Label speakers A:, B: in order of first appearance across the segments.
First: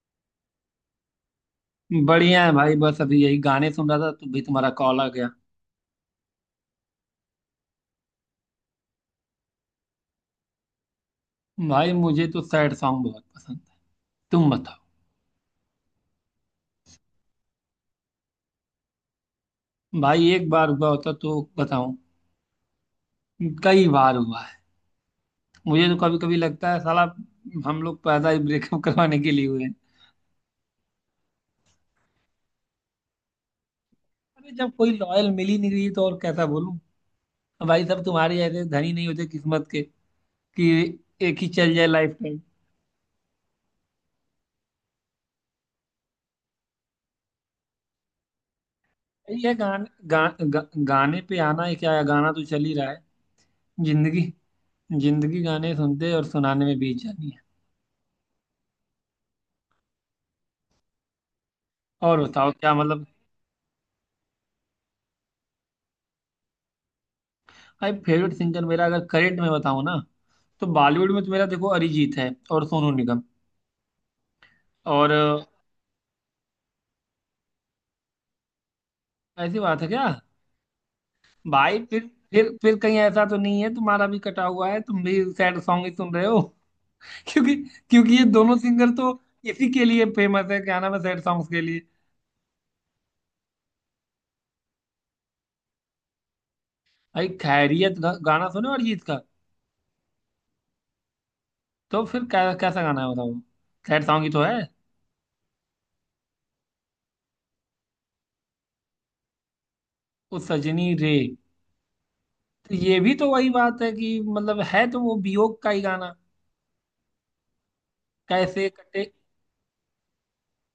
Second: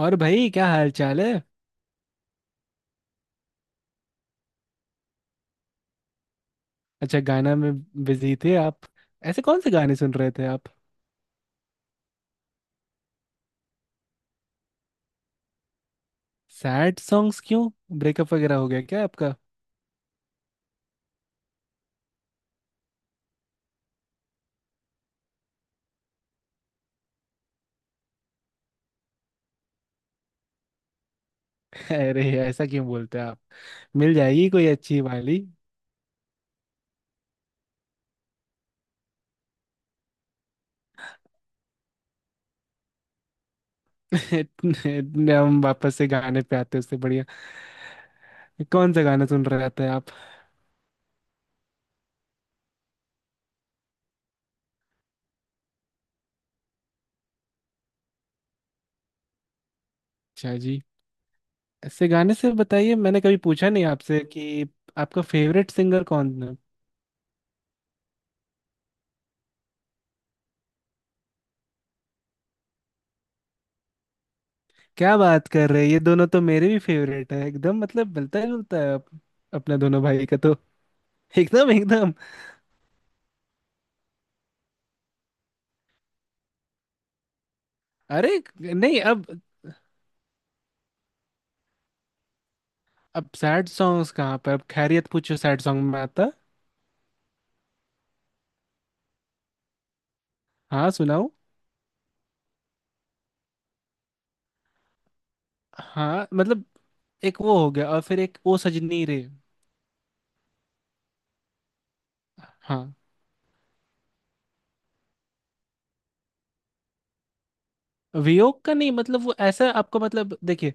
A: और भाई क्या हाल चाल है।
B: बढ़िया है भाई। बस अभी यही गाने सुन रहा था तो भी तुम्हारा कॉल आ गया।
A: अच्छा, गाना में बिजी थे आप? ऐसे कौन से गाने सुन रहे थे आप?
B: भाई मुझे तो सैड सॉन्ग बहुत पसंद है। तुम बताओ।
A: सैड सॉन्ग्स क्यों? ब्रेकअप वगैरह हो गया क्या आपका?
B: भाई एक बार हुआ होता तो बताऊं। कई बार हुआ है। मुझे तो कभी कभी लगता है साला हम लोग पैदा ही ब्रेकअप करवाने के लिए हुए हैं।
A: अरे ऐसा क्यों बोलते हैं आप। मिल जाएगी
B: अरे
A: कोई
B: जब कोई
A: अच्छी
B: लॉयल
A: वाली।
B: मिल ही नहीं रही तो और कैसा बोलूं। भाई सब तुम्हारे ऐसे धनी नहीं होते किस्मत के कि एक ही चल जाए लाइफ टाइम।
A: इतने हम वापस से गाने पे आते हैं उससे बढ़िया। कौन सा गाना सुन
B: ये
A: रहे
B: गान,
A: थे आप?
B: गा, गा, गाने पे आना है क्या है? गाना तो चल ही रहा है। जिंदगी। जिंदगी गाने सुनते और सुनाने में बीत जानी है।
A: अच्छा जी। ऐसे
B: और
A: गाने
B: बताओ
A: से
B: क्या
A: बताइए
B: मतलब।
A: मैंने कभी पूछा नहीं आपसे कि आपका फेवरेट सिंगर कौन है।
B: भाई फेवरेट सिंगर मेरा अगर करेंट में बताऊं ना तो बॉलीवुड में तो मेरा देखो अरिजीत है और सोनू निगम। और
A: क्या
B: अ,
A: बात कर रहे हैं, ये दोनों तो मेरे भी फेवरेट है, एकदम मतलब मिलता जुलता है
B: ऐसी
A: अपना
B: बात है
A: दोनों
B: क्या।
A: भाई का तो। एकदम
B: भाई फिर
A: एकदम।
B: फिर फिर कहीं ऐसा तो नहीं है तुम्हारा भी कटा हुआ है तुम भी सैड सॉन्ग ही सुन रहे हो। क्योंकि क्योंकि ये
A: अरे
B: दोनों सिंगर
A: नहीं,
B: तो
A: अब
B: इसी के लिए फेमस है। क्या नाम है सैड सॉन्ग्स के लिए।
A: अब सैड सॉन्ग्स कहाँ, पर अब खैरियत पूछो सैड सॉन्ग में आता।
B: भाई खैरियत गाना सुने अरिजीत का।
A: हाँ सुनाओ।
B: तो फिर कैसा गाना है बताओ। सैड सॉन्ग ही तो है।
A: हाँ मतलब एक वो हो गया और फिर एक ओ सजनी रे।
B: उस सजनी रे। तो
A: हाँ।
B: ये भी तो वही बात है कि मतलब है तो वो वियोग का ही गाना।
A: वियोग
B: कैसे
A: का नहीं,
B: कटे।
A: मतलब वो ऐसा आपको मतलब देखिए,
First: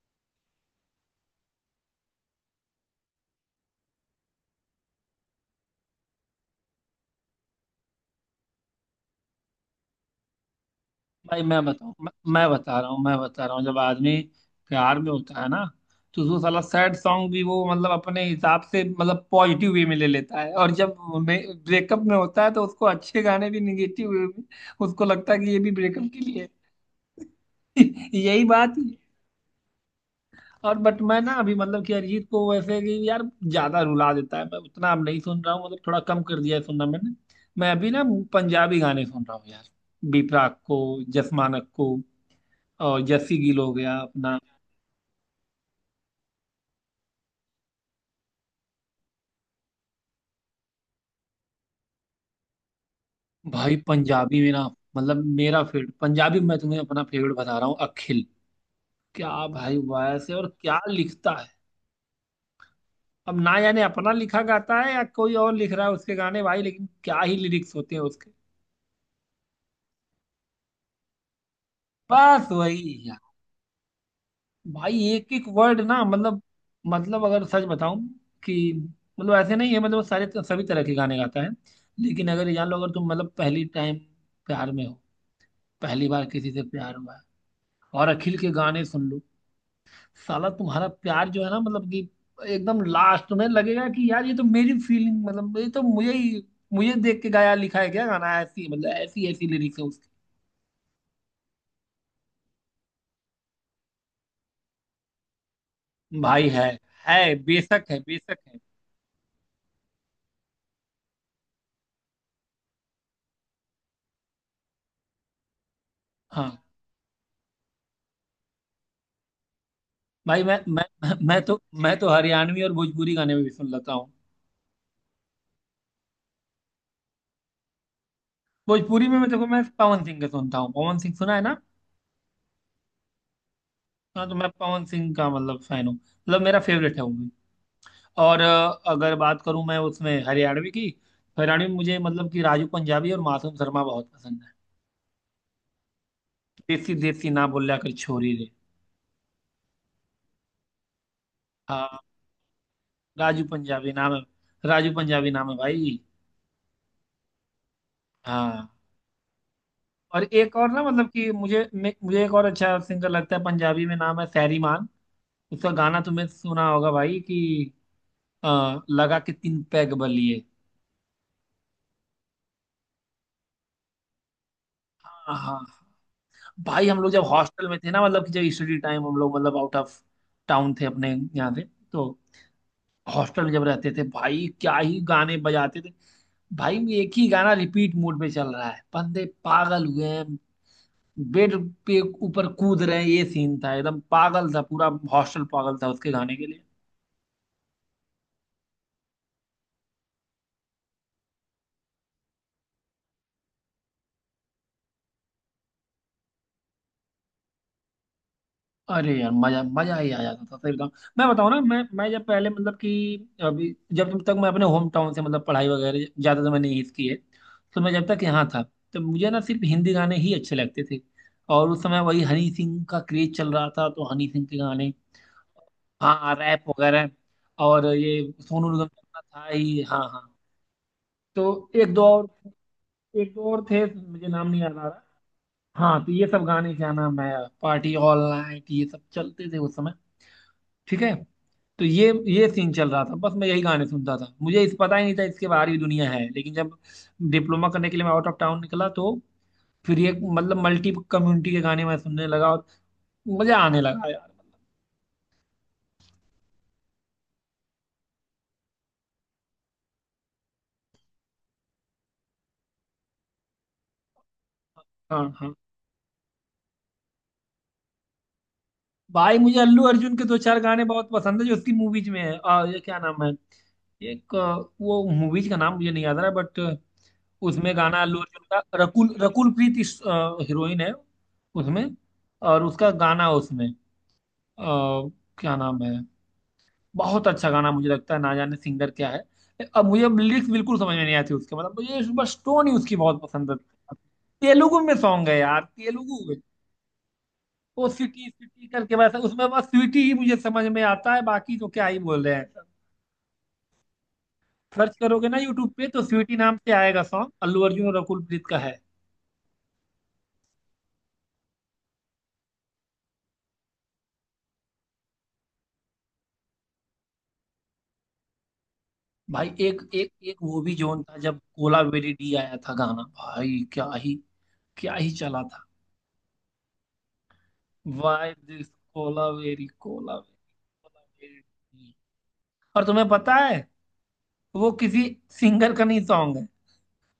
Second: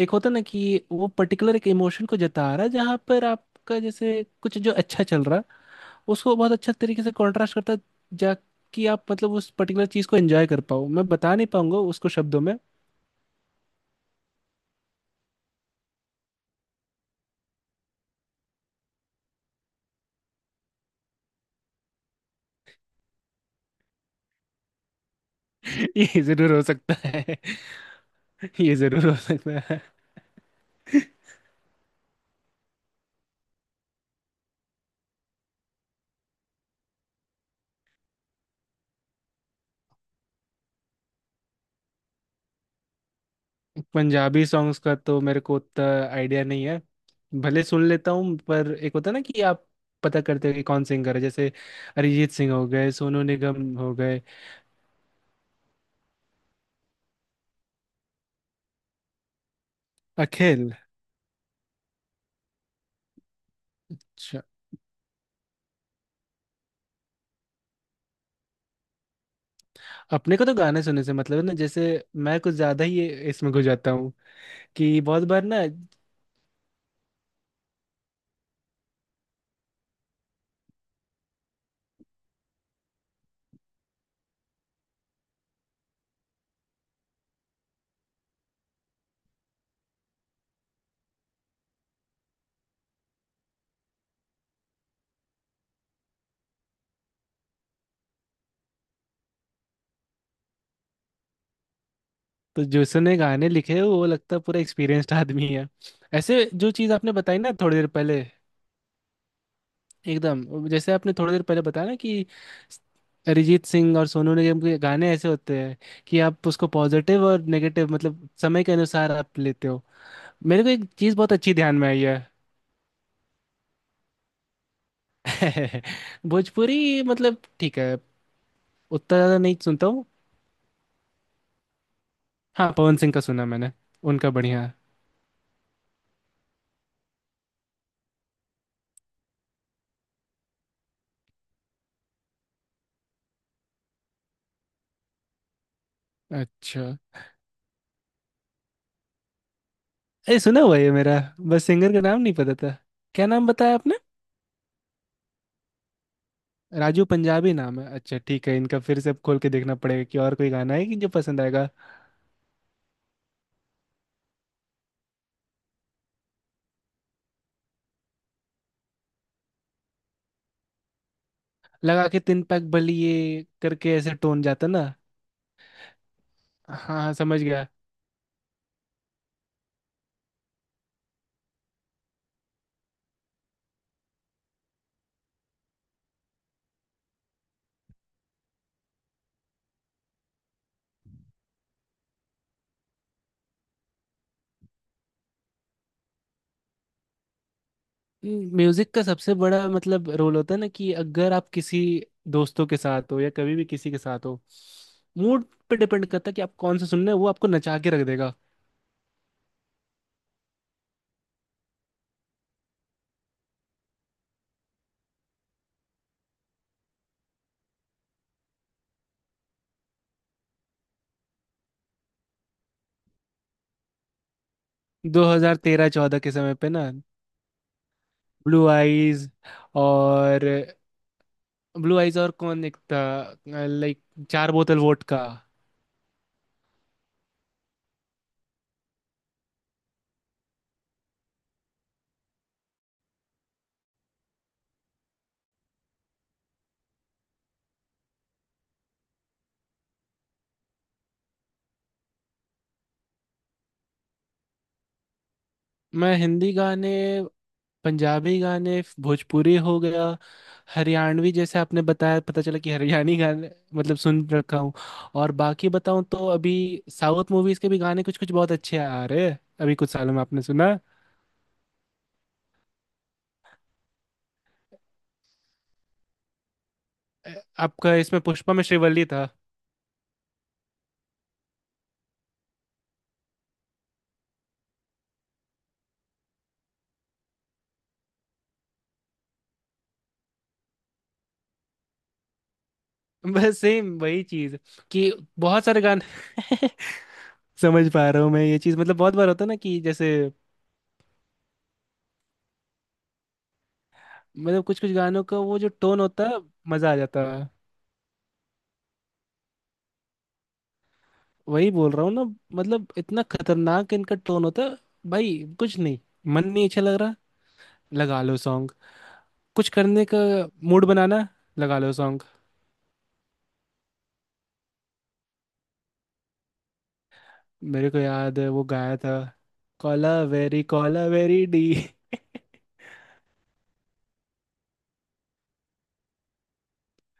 A: एक होता ना कि वो पर्टिकुलर एक इमोशन को जता रहा है जहाँ पर आपका जैसे कुछ जो अच्छा चल रहा है उसको बहुत अच्छा तरीके से कॉन्ट्रास्ट करता है, जा कि आप मतलब उस पर्टिकुलर चीज़ को एंजॉय कर पाओ। मैं बता
B: भाई
A: नहीं
B: मैं
A: पाऊंगा
B: बताऊँ
A: उसको
B: मैं,
A: शब्दों
B: मैं
A: में।
B: बता रहा हूँ मैं बता रहा हूँ जब आदमी प्यार में होता है ना। तो उसको साला सैड सॉन्ग भी वो मतलब अपने हिसाब से मतलब पॉजिटिव वे में ले लेता है और जब ब्रेकअप में होता है तो उसको अच्छे गाने भी निगेटिव वे में उसको लगता है कि ये भी ब्रेकअप के
A: ये
B: लिए
A: जरूर हो सकता है।
B: है। यही
A: ये
B: बात है।
A: जरूर हो सकता है।
B: और बट मैं ना अभी मतलब कि अरिजीत को वैसे कि यार ज्यादा रुला देता है मैं उतना अब नहीं सुन रहा हूँ मतलब थोड़ा कम कर दिया है सुनना मैंने। मैं अभी ना पंजाबी गाने सुन रहा हूँ यार। बी प्राक को, जस मानक को, और जस्सी गिल हो गया अपना।
A: पंजाबी सॉन्ग्स का तो मेरे को उतना आइडिया नहीं है, भले सुन लेता हूँ, पर एक होता है ना कि आप पता करते हो कि कौन सिंगर है जैसे अरिजीत सिंह हो गए, सोनू निगम
B: भाई
A: हो गए।
B: पंजाबी में ना मतलब मेरा फेवरेट पंजाबी में मैं तुम्हें अपना फेवरेट बता रहा हूँ अखिल। क्या भाई वॉयस है और
A: अखिल।
B: क्या लिखता है। अब ना जाने अपना लिखा
A: अच्छा।
B: गाता है या कोई और लिख रहा है उसके गाने भाई, लेकिन क्या ही लिरिक्स होते हैं उसके।
A: अपने को तो गाने सुनने से मतलब है ना, जैसे मैं
B: बस
A: कुछ
B: वही
A: ज्यादा ही
B: यार।
A: इसमें घुस जाता हूँ कि
B: भाई
A: बहुत
B: एक एक
A: बार ना।
B: वर्ड ना मतलब। मतलब अगर सच बताऊं कि मतलब ऐसे नहीं है, मतलब वो सारे सभी तरह के गाने गाता है। लेकिन अगर ये जान लो अगर तुम मतलब पहली टाइम प्यार में हो, पहली बार किसी से प्यार हुआ है और अखिल के गाने सुन लो, साला तुम्हारा प्यार जो है ना मतलब कि एकदम लास्ट तुम्हें लगेगा कि यार ये तो मेरी फीलिंग, मतलब ये तो मुझे ही मुझे देख के गाया लिखा है, क्या गाना, ऐसी मतलब ऐसी ऐसी लिरिक्स है उसकी।
A: तो जिसने गाने लिखे हैं, वो लगता है पूरा एक्सपीरियंस्ड आदमी है। ऐसे
B: भाई है
A: जो चीज़ आपने
B: है
A: बताई ना थोड़ी
B: बेशक
A: देर
B: है,
A: पहले।
B: बेशक है।
A: एकदम जैसे आपने थोड़ी देर पहले बताया ना कि अरिजीत सिंह और सोनू निगम के गाने ऐसे होते हैं कि आप
B: हाँ
A: उसको पॉजिटिव और नेगेटिव मतलब समय के अनुसार आप लेते हो।
B: भाई मैं
A: मेरे को
B: मैं
A: एक चीज़ बहुत
B: मैं
A: अच्छी
B: तो
A: ध्यान में
B: मैं
A: आई
B: तो हरियाणवी और भोजपुरी गाने में भी सुन लेता हूँ।
A: है। भोजपुरी मतलब ठीक है,
B: भोजपुरी
A: उतना
B: में मैं,
A: ज़्यादा
B: देखो,
A: नहीं
B: मैं
A: सुनता
B: पवन
A: हूँ।
B: सिंह के सुनता हूँ। पवन सिंह सुना है ना।
A: हाँ, पवन सिंह का सुना मैंने,
B: हाँ
A: उनका
B: तो मैं
A: बढ़िया है।
B: पवन सिंह का मतलब फैन हूँ, मतलब मेरा फेवरेट है वो। और अगर बात करूं मैं उसमें हरियाणवी की तो हरियाणवी में मुझे मतलब कि राजू पंजाबी और मासूम शर्मा बहुत पसंद है।
A: अच्छा।
B: देसी देसी ना बोलिया कर छोरी रे।
A: अरे सुना हुआ है मेरा, बस सिंगर
B: हाँ।
A: का नाम नहीं पता था। क्या
B: राजू
A: नाम बताया
B: पंजाबी
A: आपने?
B: नाम है। राजू पंजाबी नाम है भाई।
A: राजू पंजाबी नाम है, अच्छा ठीक है,
B: हाँ।
A: इनका फिर से अब खोल के देखना पड़ेगा कि
B: और
A: और कोई
B: एक और
A: गाना
B: ना
A: है कि
B: मतलब
A: जो
B: कि
A: पसंद
B: मुझे
A: आएगा।
B: मुझे एक और अच्छा सिंगर लगता है पंजाबी में, नाम है सैरी मान। उसका गाना तुमने सुना होगा भाई कि अ, लगा के 3 पैग बलिए।
A: लगा के तिन पैक बली, ये करके ऐसे टोन जाता ना।
B: हाँ हाँ हाँ।
A: हाँ
B: भाई हम लोग
A: हाँ,
B: जब
A: समझ गया।
B: हॉस्टल में थे ना मतलब कि जब स्टडी टाइम हम लोग मतलब आउट ऑफ टाउन थे अपने यहाँ से तो हॉस्टल में जब रहते थे भाई क्या ही गाने बजाते थे। भाई एक ही गाना रिपीट मोड पे चल रहा है, बंदे पागल हुए हैं, बेड पे ऊपर कूद रहे हैं, ये सीन था। एकदम पागल था पूरा। हॉस्टल पागल था उसके गाने के लिए।
A: म्यूजिक का सबसे बड़ा मतलब रोल होता है ना कि अगर आप किसी दोस्तों के साथ हो, या कभी भी किसी के साथ हो, मूड पे डिपेंड करता है कि आप कौन सा सुन रहे हो, वो आपको नचा के रख देगा।
B: अरे यार मजा मजा ही आ जाता था, सही बताऊं। मैं बताऊं ना मैं जब पहले मतलब कि अभी जब जब तक मैं अपने होम टाउन से मतलब पढ़ाई वगैरह ज्यादा तो मैंने यहीं की है। तो मैं जब तक यहाँ था तो मुझे ना सिर्फ हिंदी गाने ही अच्छे लगते थे, और उस समय वही हनी सिंह का क्रेज चल रहा था तो हनी सिंह के गाने।
A: 2013-14 के
B: हाँ
A: समय
B: रैप
A: पे ना।
B: वगैरह। और ये
A: ब्लू
B: सोनू निगम तो अपना
A: आईज
B: था ही। हाँ, हाँ।
A: और
B: तो एक
A: ब्लू
B: दो
A: आईज
B: और
A: और कौन एक था?
B: एक दो और थे,
A: लाइक
B: मुझे नाम
A: चार
B: नहीं याद
A: बोतल
B: आ रहा।
A: वोट का।
B: हाँ तो ये सब गाने क्या नाम है, पार्टी ऑल नाइट, ये सब चलते थे उस समय। ठीक है। तो ये सीन चल रहा था, बस मैं यही गाने सुनता था, मुझे इस पता ही नहीं था इसके बाहर भी दुनिया है। लेकिन जब डिप्लोमा करने के लिए मैं आउट ऑफ टाउन निकला तो फिर ये मतलब मल्टी कम्युनिटी के गाने मैं सुनने लगा और मजा आने लगा यार।
A: मैं हिंदी गाने, पंजाबी गाने, भोजपुरी हो गया, हरियाणवी जैसे आपने बताया, पता चला कि हरियाणी गाने मतलब सुन रखा हूँ।
B: हाँ,
A: और
B: हाँ।
A: बाकी बताऊँ तो अभी साउथ मूवीज के भी गाने कुछ कुछ बहुत अच्छे आ रहे हैं
B: भाई मुझे
A: अभी
B: अल्लू
A: कुछ सालों
B: अर्जुन
A: में,
B: के दो
A: आपने
B: चार
A: सुना?
B: गाने बहुत पसंद है जो उसकी मूवीज में है। ये क्या नाम है। वो मूवीज का नाम मुझे नहीं याद आ रहा, बट
A: अ,
B: उसमें
A: आपका
B: गाना अल्लू
A: इसमें
B: अर्जुन
A: पुष्पा
B: का,
A: में श्रीवल्ली
B: रकुल
A: था।
B: रकुल प्रीत इस हीरोइन है उसमें। और उसका गाना उसमें अ, क्या नाम है। बहुत अच्छा गाना मुझे लगता है, ना जाने सिंगर क्या है। अब मुझे लिरिक्स बिल्कुल समझ में नहीं आती उसके, मतलब मुझे बस टोन ही उसकी बहुत पसंद है।
A: बस सेम वही चीज,
B: तेलुगु में
A: कि
B: सॉन्ग है यार,
A: बहुत सारे
B: तेलुगु।
A: गाने।
B: वो
A: समझ पा रहा
B: सिटी
A: हूँ मैं, ये
B: सिटी
A: चीज
B: करके,
A: मतलब
B: बस
A: बहुत बार होता
B: उसमें
A: है ना
B: बस
A: कि
B: स्वीटी
A: जैसे
B: ही मुझे समझ में आता है, बाकी तो क्या ही बोल रहे हैं।
A: मतलब कुछ कुछ
B: सर्च
A: गानों
B: करोगे ना
A: का वो जो
B: यूट्यूब पे
A: टोन
B: तो
A: होता
B: स्वीटी
A: है,
B: नाम से
A: मजा आ
B: आएगा
A: जाता
B: सॉन्ग,
A: है।
B: अल्लू अर्जुन और अकुल प्रीत का है।
A: वही बोल रहा हूँ ना, मतलब इतना खतरनाक इनका टोन होता है। भाई कुछ नहीं मन नहीं अच्छा लग रहा, लगा लो सॉन्ग।
B: भाई
A: कुछ
B: एक
A: करने
B: एक
A: का
B: एक वो भी
A: मूड
B: जोन था
A: बनाना,
B: जब
A: लगा
B: कोला
A: लो
B: वेरी
A: सॉन्ग।
B: डी आया था गाना, भाई क्या ही। क्या ही चला था।
A: मेरे को
B: वाई
A: याद है वो
B: दिस
A: गाया था।
B: कोला वेरी कोला वेरी कोला
A: कॉला
B: वेरी
A: वेरी डी।
B: डी। और तुम्हें पता है वो किसी सिंगर का नहीं सॉन्ग है,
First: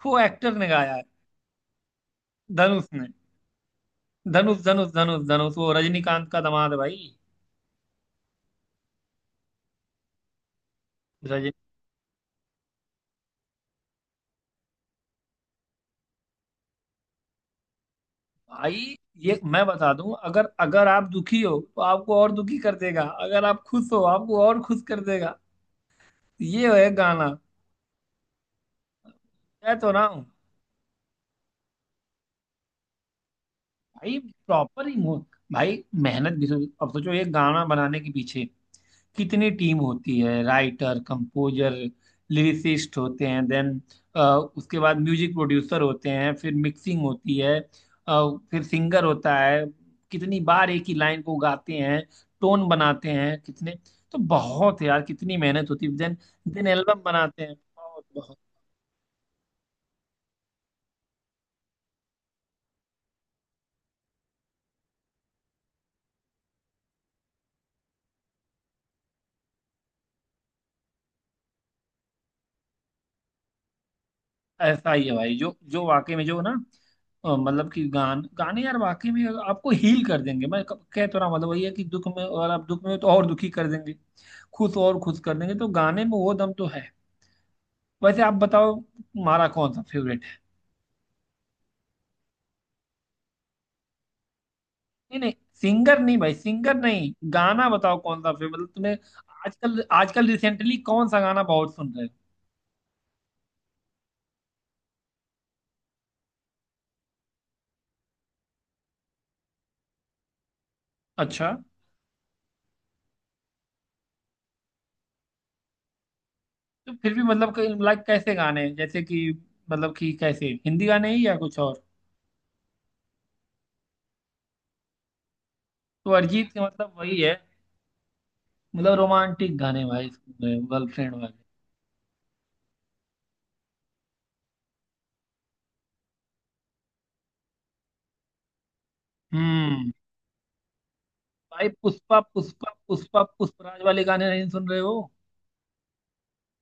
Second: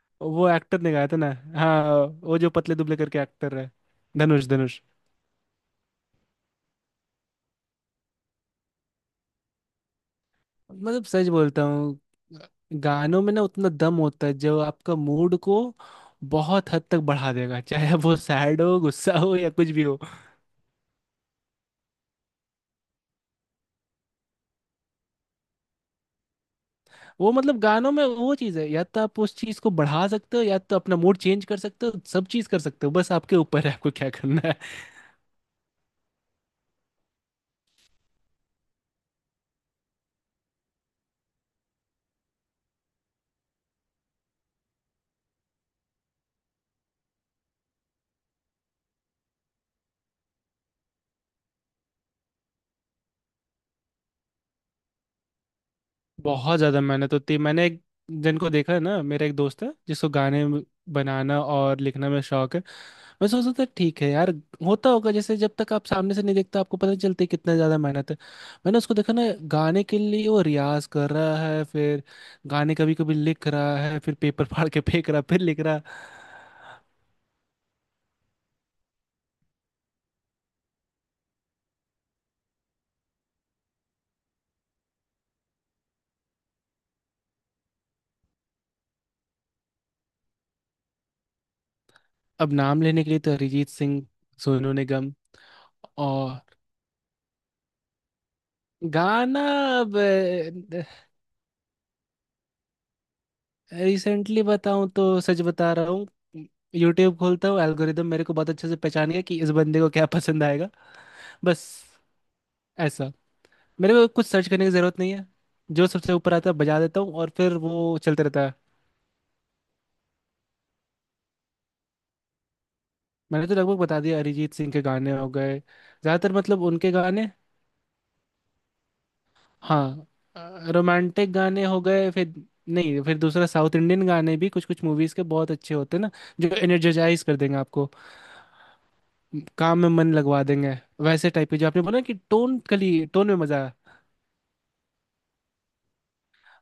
B: वो
A: वो
B: एक्टर ने
A: एक्टर ने
B: गाया है।
A: गाया था ना। हाँ, वो जो पतले
B: धनुष
A: दुबले
B: ने।
A: करके एक्टर है, धनुष
B: धनुष,
A: धनुष
B: धनुष, धनुष, धनुष, वो रजनीकांत का दामाद है भाई।
A: मतलब सच बोलता हूँ गानों में ना उतना दम होता है जो आपका मूड को बहुत हद तक बढ़ा देगा, चाहे वो सैड हो,
B: भाई
A: गुस्सा हो
B: ये
A: या
B: मैं
A: कुछ भी
B: बता
A: हो।
B: दूं, अगर अगर आप दुखी हो तो आपको और दुखी कर देगा, अगर आप खुश हो आपको और खुश कर देगा। ये है गाना।
A: वो मतलब गानों में वो चीज़ है, या तो आप उस चीज़ को
B: मैं तो ना
A: बढ़ा
B: हूं
A: सकते हो, या तो अपना मूड चेंज कर सकते हो, सब चीज़ कर सकते हो, बस आपके ऊपर है आपको क्या
B: भाई,
A: करना है।
B: प्रॉपर इमोशन भाई, मेहनत भी तो। अब सोचो ये गाना बनाने के पीछे कितनी टीम होती है, राइटर, कंपोजर, लिरिसिस्ट होते हैं, देन उसके बाद म्यूजिक प्रोड्यूसर होते हैं, फिर मिक्सिंग होती है। फिर सिंगर होता है। कितनी बार एक ही लाइन को गाते हैं, टोन बनाते हैं कितने, तो बहुत है यार, कितनी मेहनत होती है देन।
A: बहुत
B: देन
A: ज़्यादा
B: एल्बम
A: मेहनत होती है।
B: बनाते हैं,
A: मैंने एक
B: बहुत बहुत।
A: जिनको देखा है ना, मेरा एक दोस्त है जिसको गाने बनाना और लिखना में शौक है। मैं सोचता था ठीक है यार, होता होगा, जैसे जब तक आप सामने से नहीं देखते आपको पता नहीं चलती कितना ज़्यादा मेहनत है। मैंने उसको देखा ना, गाने के लिए वो रियाज कर रहा है, फिर गाने कभी कभी लिख रहा है, फिर पेपर फाड़ के
B: ऐसा ही
A: फेंक
B: है
A: रहा है,
B: भाई,
A: फिर
B: जो
A: लिख रहा है।
B: जो वाकई में जो ना मतलब कि गाने यार वाकई में आपको हील कर देंगे। मैं कह तो रहा हूं, मतलब वही है कि दुख में, और आप दुख में हो तो और दुखी कर देंगे। खुश हो और खुश कर देंगे, तो गाने में वो दम तो है। वैसे आप बताओ तुम्हारा कौन सा फेवरेट है।
A: अब नाम लेने के लिए तो अरिजीत सिंह, सोनू निगम।
B: नहीं, नहीं, सिंगर नहीं
A: और
B: भाई, सिंगर नहीं गाना बताओ कौन सा फेवरेट मतलब तुम्हें।
A: गाना?
B: आजकल,
A: अब
B: आजकल, रिसेंटली कौन सा गाना बहुत सुन रहे हो।
A: रिसेंटली बताऊं तो सच बता रहा हूँ, यूट्यूब खोलता हूँ, एल्गोरिदम मेरे को बहुत अच्छे से पहचानेगा कि इस बंदे को क्या पसंद आएगा,
B: अच्छा।
A: बस। ऐसा मेरे को कुछ सर्च करने की ज़रूरत नहीं है, जो सबसे ऊपर आता है बजा
B: तो
A: देता हूँ
B: फिर भी
A: और फिर
B: मतलब
A: वो
B: लाइक
A: चलते
B: कैसे
A: रहता है।
B: गाने हैं? जैसे कि मतलब कि कैसे हिंदी गाने ही या कुछ और।
A: मैंने तो लगभग बता दिया अरिजीत सिंह के गाने हो गए
B: तो
A: ज़्यादातर
B: अरिजीत के
A: मतलब उनके
B: मतलब वही
A: गाने।
B: है, मतलब रोमांटिक गाने भाई,
A: हाँ,
B: गर्लफ्रेंड वाले।
A: रोमांटिक गाने हो गए फिर। नहीं, फिर दूसरा साउथ इंडियन गाने भी कुछ कुछ मूवीज के बहुत अच्छे होते हैं ना, जो एनर्जेटाइज कर देंगे आपको, काम में
B: हम्म।
A: मन लगवा देंगे। वैसे टाइप के जो
B: भाई
A: आपने बोला कि
B: पुष्पा
A: टोन
B: पुष्पा
A: कली
B: पुष्पा,
A: टोन में मजा
B: पुष्पराज
A: है,
B: वाले गाने नहीं सुन रहे हो।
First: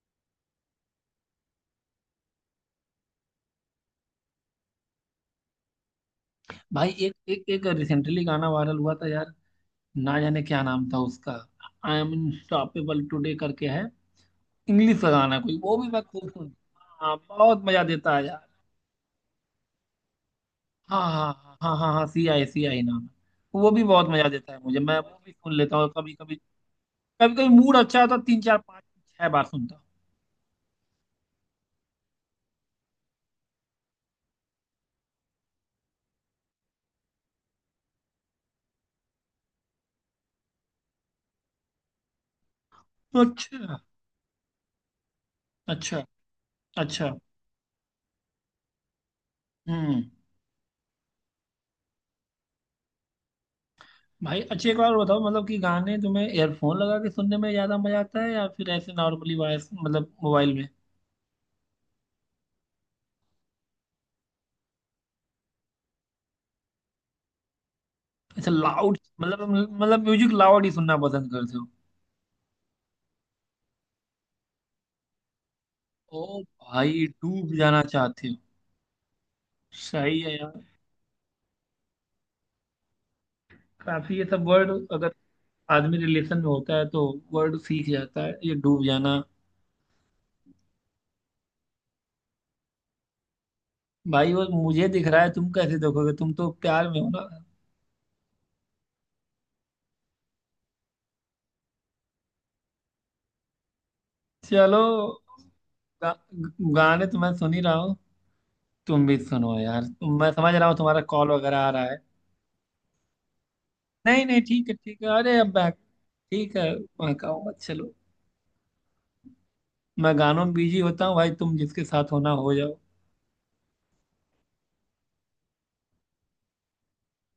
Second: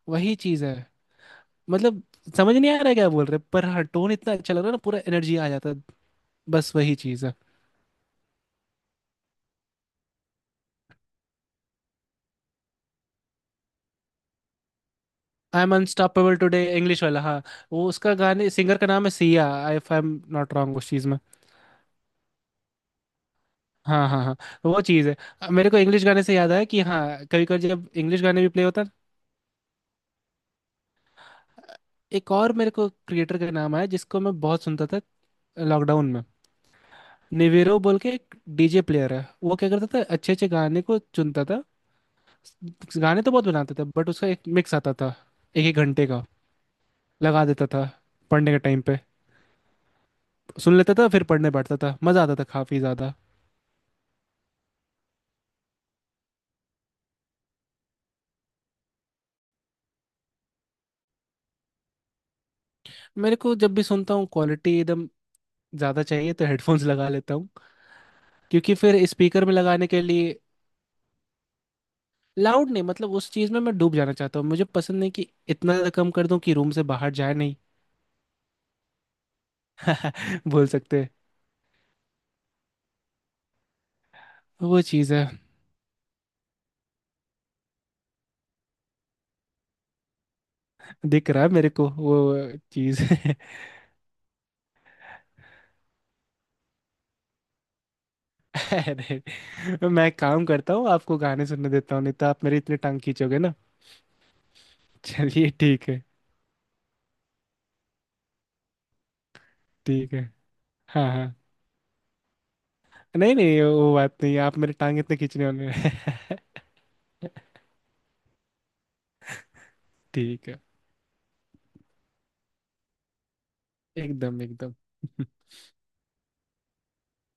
A: वही चीज है। मतलब समझ नहीं आ रहा है क्या बोल रहे, पर हाँ टोन इतना अच्छा लग रहा है ना, पूरा एनर्जी आ जाता है। बस
B: भाई
A: वही
B: एक
A: चीज है।
B: एक एक रिसेंटली गाना वायरल हुआ था यार, ना जाने क्या नाम था उसका। आई एम अनस्टॉपेबल टुडे करके है, इंग्लिश का गाना कोई,
A: आई एम
B: वो भी मैं खूब
A: अनस्टॉपेबल
B: सुन।
A: टुडे इंग्लिश
B: हाँ
A: वाला, हाँ।
B: बहुत मजा
A: वो उसका
B: देता है यार।
A: गाने सिंगर का नाम है Sia, if I am not wrong उस
B: हाँ,
A: चीज में।
B: हाँ, हाँ, हाँ, हाँ, सी आई नाम है। वो भी बहुत
A: हाँ हाँ
B: मजा
A: हाँ,
B: देता है मुझे,
A: वो
B: मैं
A: चीज़ है।
B: वो भी सुन
A: मेरे
B: लेता
A: को
B: हूँ
A: इंग्लिश
B: कभी
A: गाने
B: कभी।
A: से याद आया कि हाँ
B: कभी
A: कभी
B: कभी
A: कभी
B: मूड
A: जब
B: अच्छा होता है,
A: इंग्लिश
B: तीन
A: गाने भी
B: चार
A: प्ले
B: पाँच
A: होता है।
B: छह बार सुनता
A: अ, एक और मेरे को क्रिएटर का नाम आया जिसको मैं बहुत सुनता था लॉकडाउन में, निवेरो बोल के एक डीजे प्लेयर है, वो क्या करता था अच्छे अच्छे गाने को चुनता था। गाने
B: हूँ।
A: तो बहुत बनाते
B: अच्छा।
A: थे बट उसका एक मिक्स आता था, एक एक
B: अच्छा।
A: घंटे का,
B: अच्छा।
A: लगा देता था पढ़ने के टाइम पे,
B: हम्म।
A: सुन लेता था फिर पढ़ने बैठता था, मज़ा आता था काफ़ी ज़्यादा।
B: भाई अच्छी एक बार बताओ, मतलब कि गाने तुम्हें एयरफोन लगा के सुनने में ज्यादा मजा आता है या फिर ऐसे नॉर्मली वॉइस मतलब मोबाइल में।
A: मेरे को जब भी सुनता हूँ क्वालिटी एकदम ज़्यादा चाहिए तो हेडफोन्स लगा लेता हूँ,
B: ऐसे
A: क्योंकि
B: लाउड,
A: फिर
B: मतलब
A: स्पीकर में लगाने के
B: मतलब म्यूजिक
A: लिए।
B: लाउड ही सुनना पसंद करते हो।
A: लाउड नहीं, मतलब उस चीज में मैं डूब जाना चाहता हूँ, मुझे पसंद नहीं कि इतना ज्यादा कम
B: ओ
A: कर दूं कि रूम से
B: भाई
A: बाहर जाए
B: डूब
A: नहीं।
B: जाना चाहते हो। सही है यार।
A: बोल सकते हैं,
B: काफी ये सब वर्ड
A: वो
B: अगर
A: चीज है।
B: आदमी रिलेशन में होता है तो वर्ड सीख जाता है, ये डूब जाना।
A: दिख रहा है मेरे को वो चीज।
B: भाई वो मुझे दिख रहा है, तुम कैसे देखोगे, तुम तो प्यार में हो ना।
A: अरे मैं काम करता हूँ, आपको गाने सुनने देता हूँ, नहीं तो आप मेरी इतनी टांग खींचोगे ना।
B: चलो।
A: चलिए ठीक है।
B: गा, गाने तो मैं सुन ही रहा हूँ। तुम भी सुनो यार,
A: ठीक
B: तुम,
A: है,
B: मैं समझ रहा हूँ तुम्हारा
A: हाँ
B: कॉल
A: हाँ,
B: वगैरह आ रहा है।
A: नहीं नहीं, वो बात
B: नहीं
A: नहीं,
B: नहीं,
A: आप
B: ठीक
A: मेरी
B: है
A: टांग
B: ठीक है,
A: इतने
B: अरे
A: खींचने
B: अब
A: वाले
B: बैक,
A: नहीं।
B: ठीक है। मैं कहूँगा चलो। मैं गानों
A: ठीक
B: में
A: है।
B: बिजी होता हूँ भाई, तुम जिसके साथ होना हो जाओ।
A: एकदम एकदम।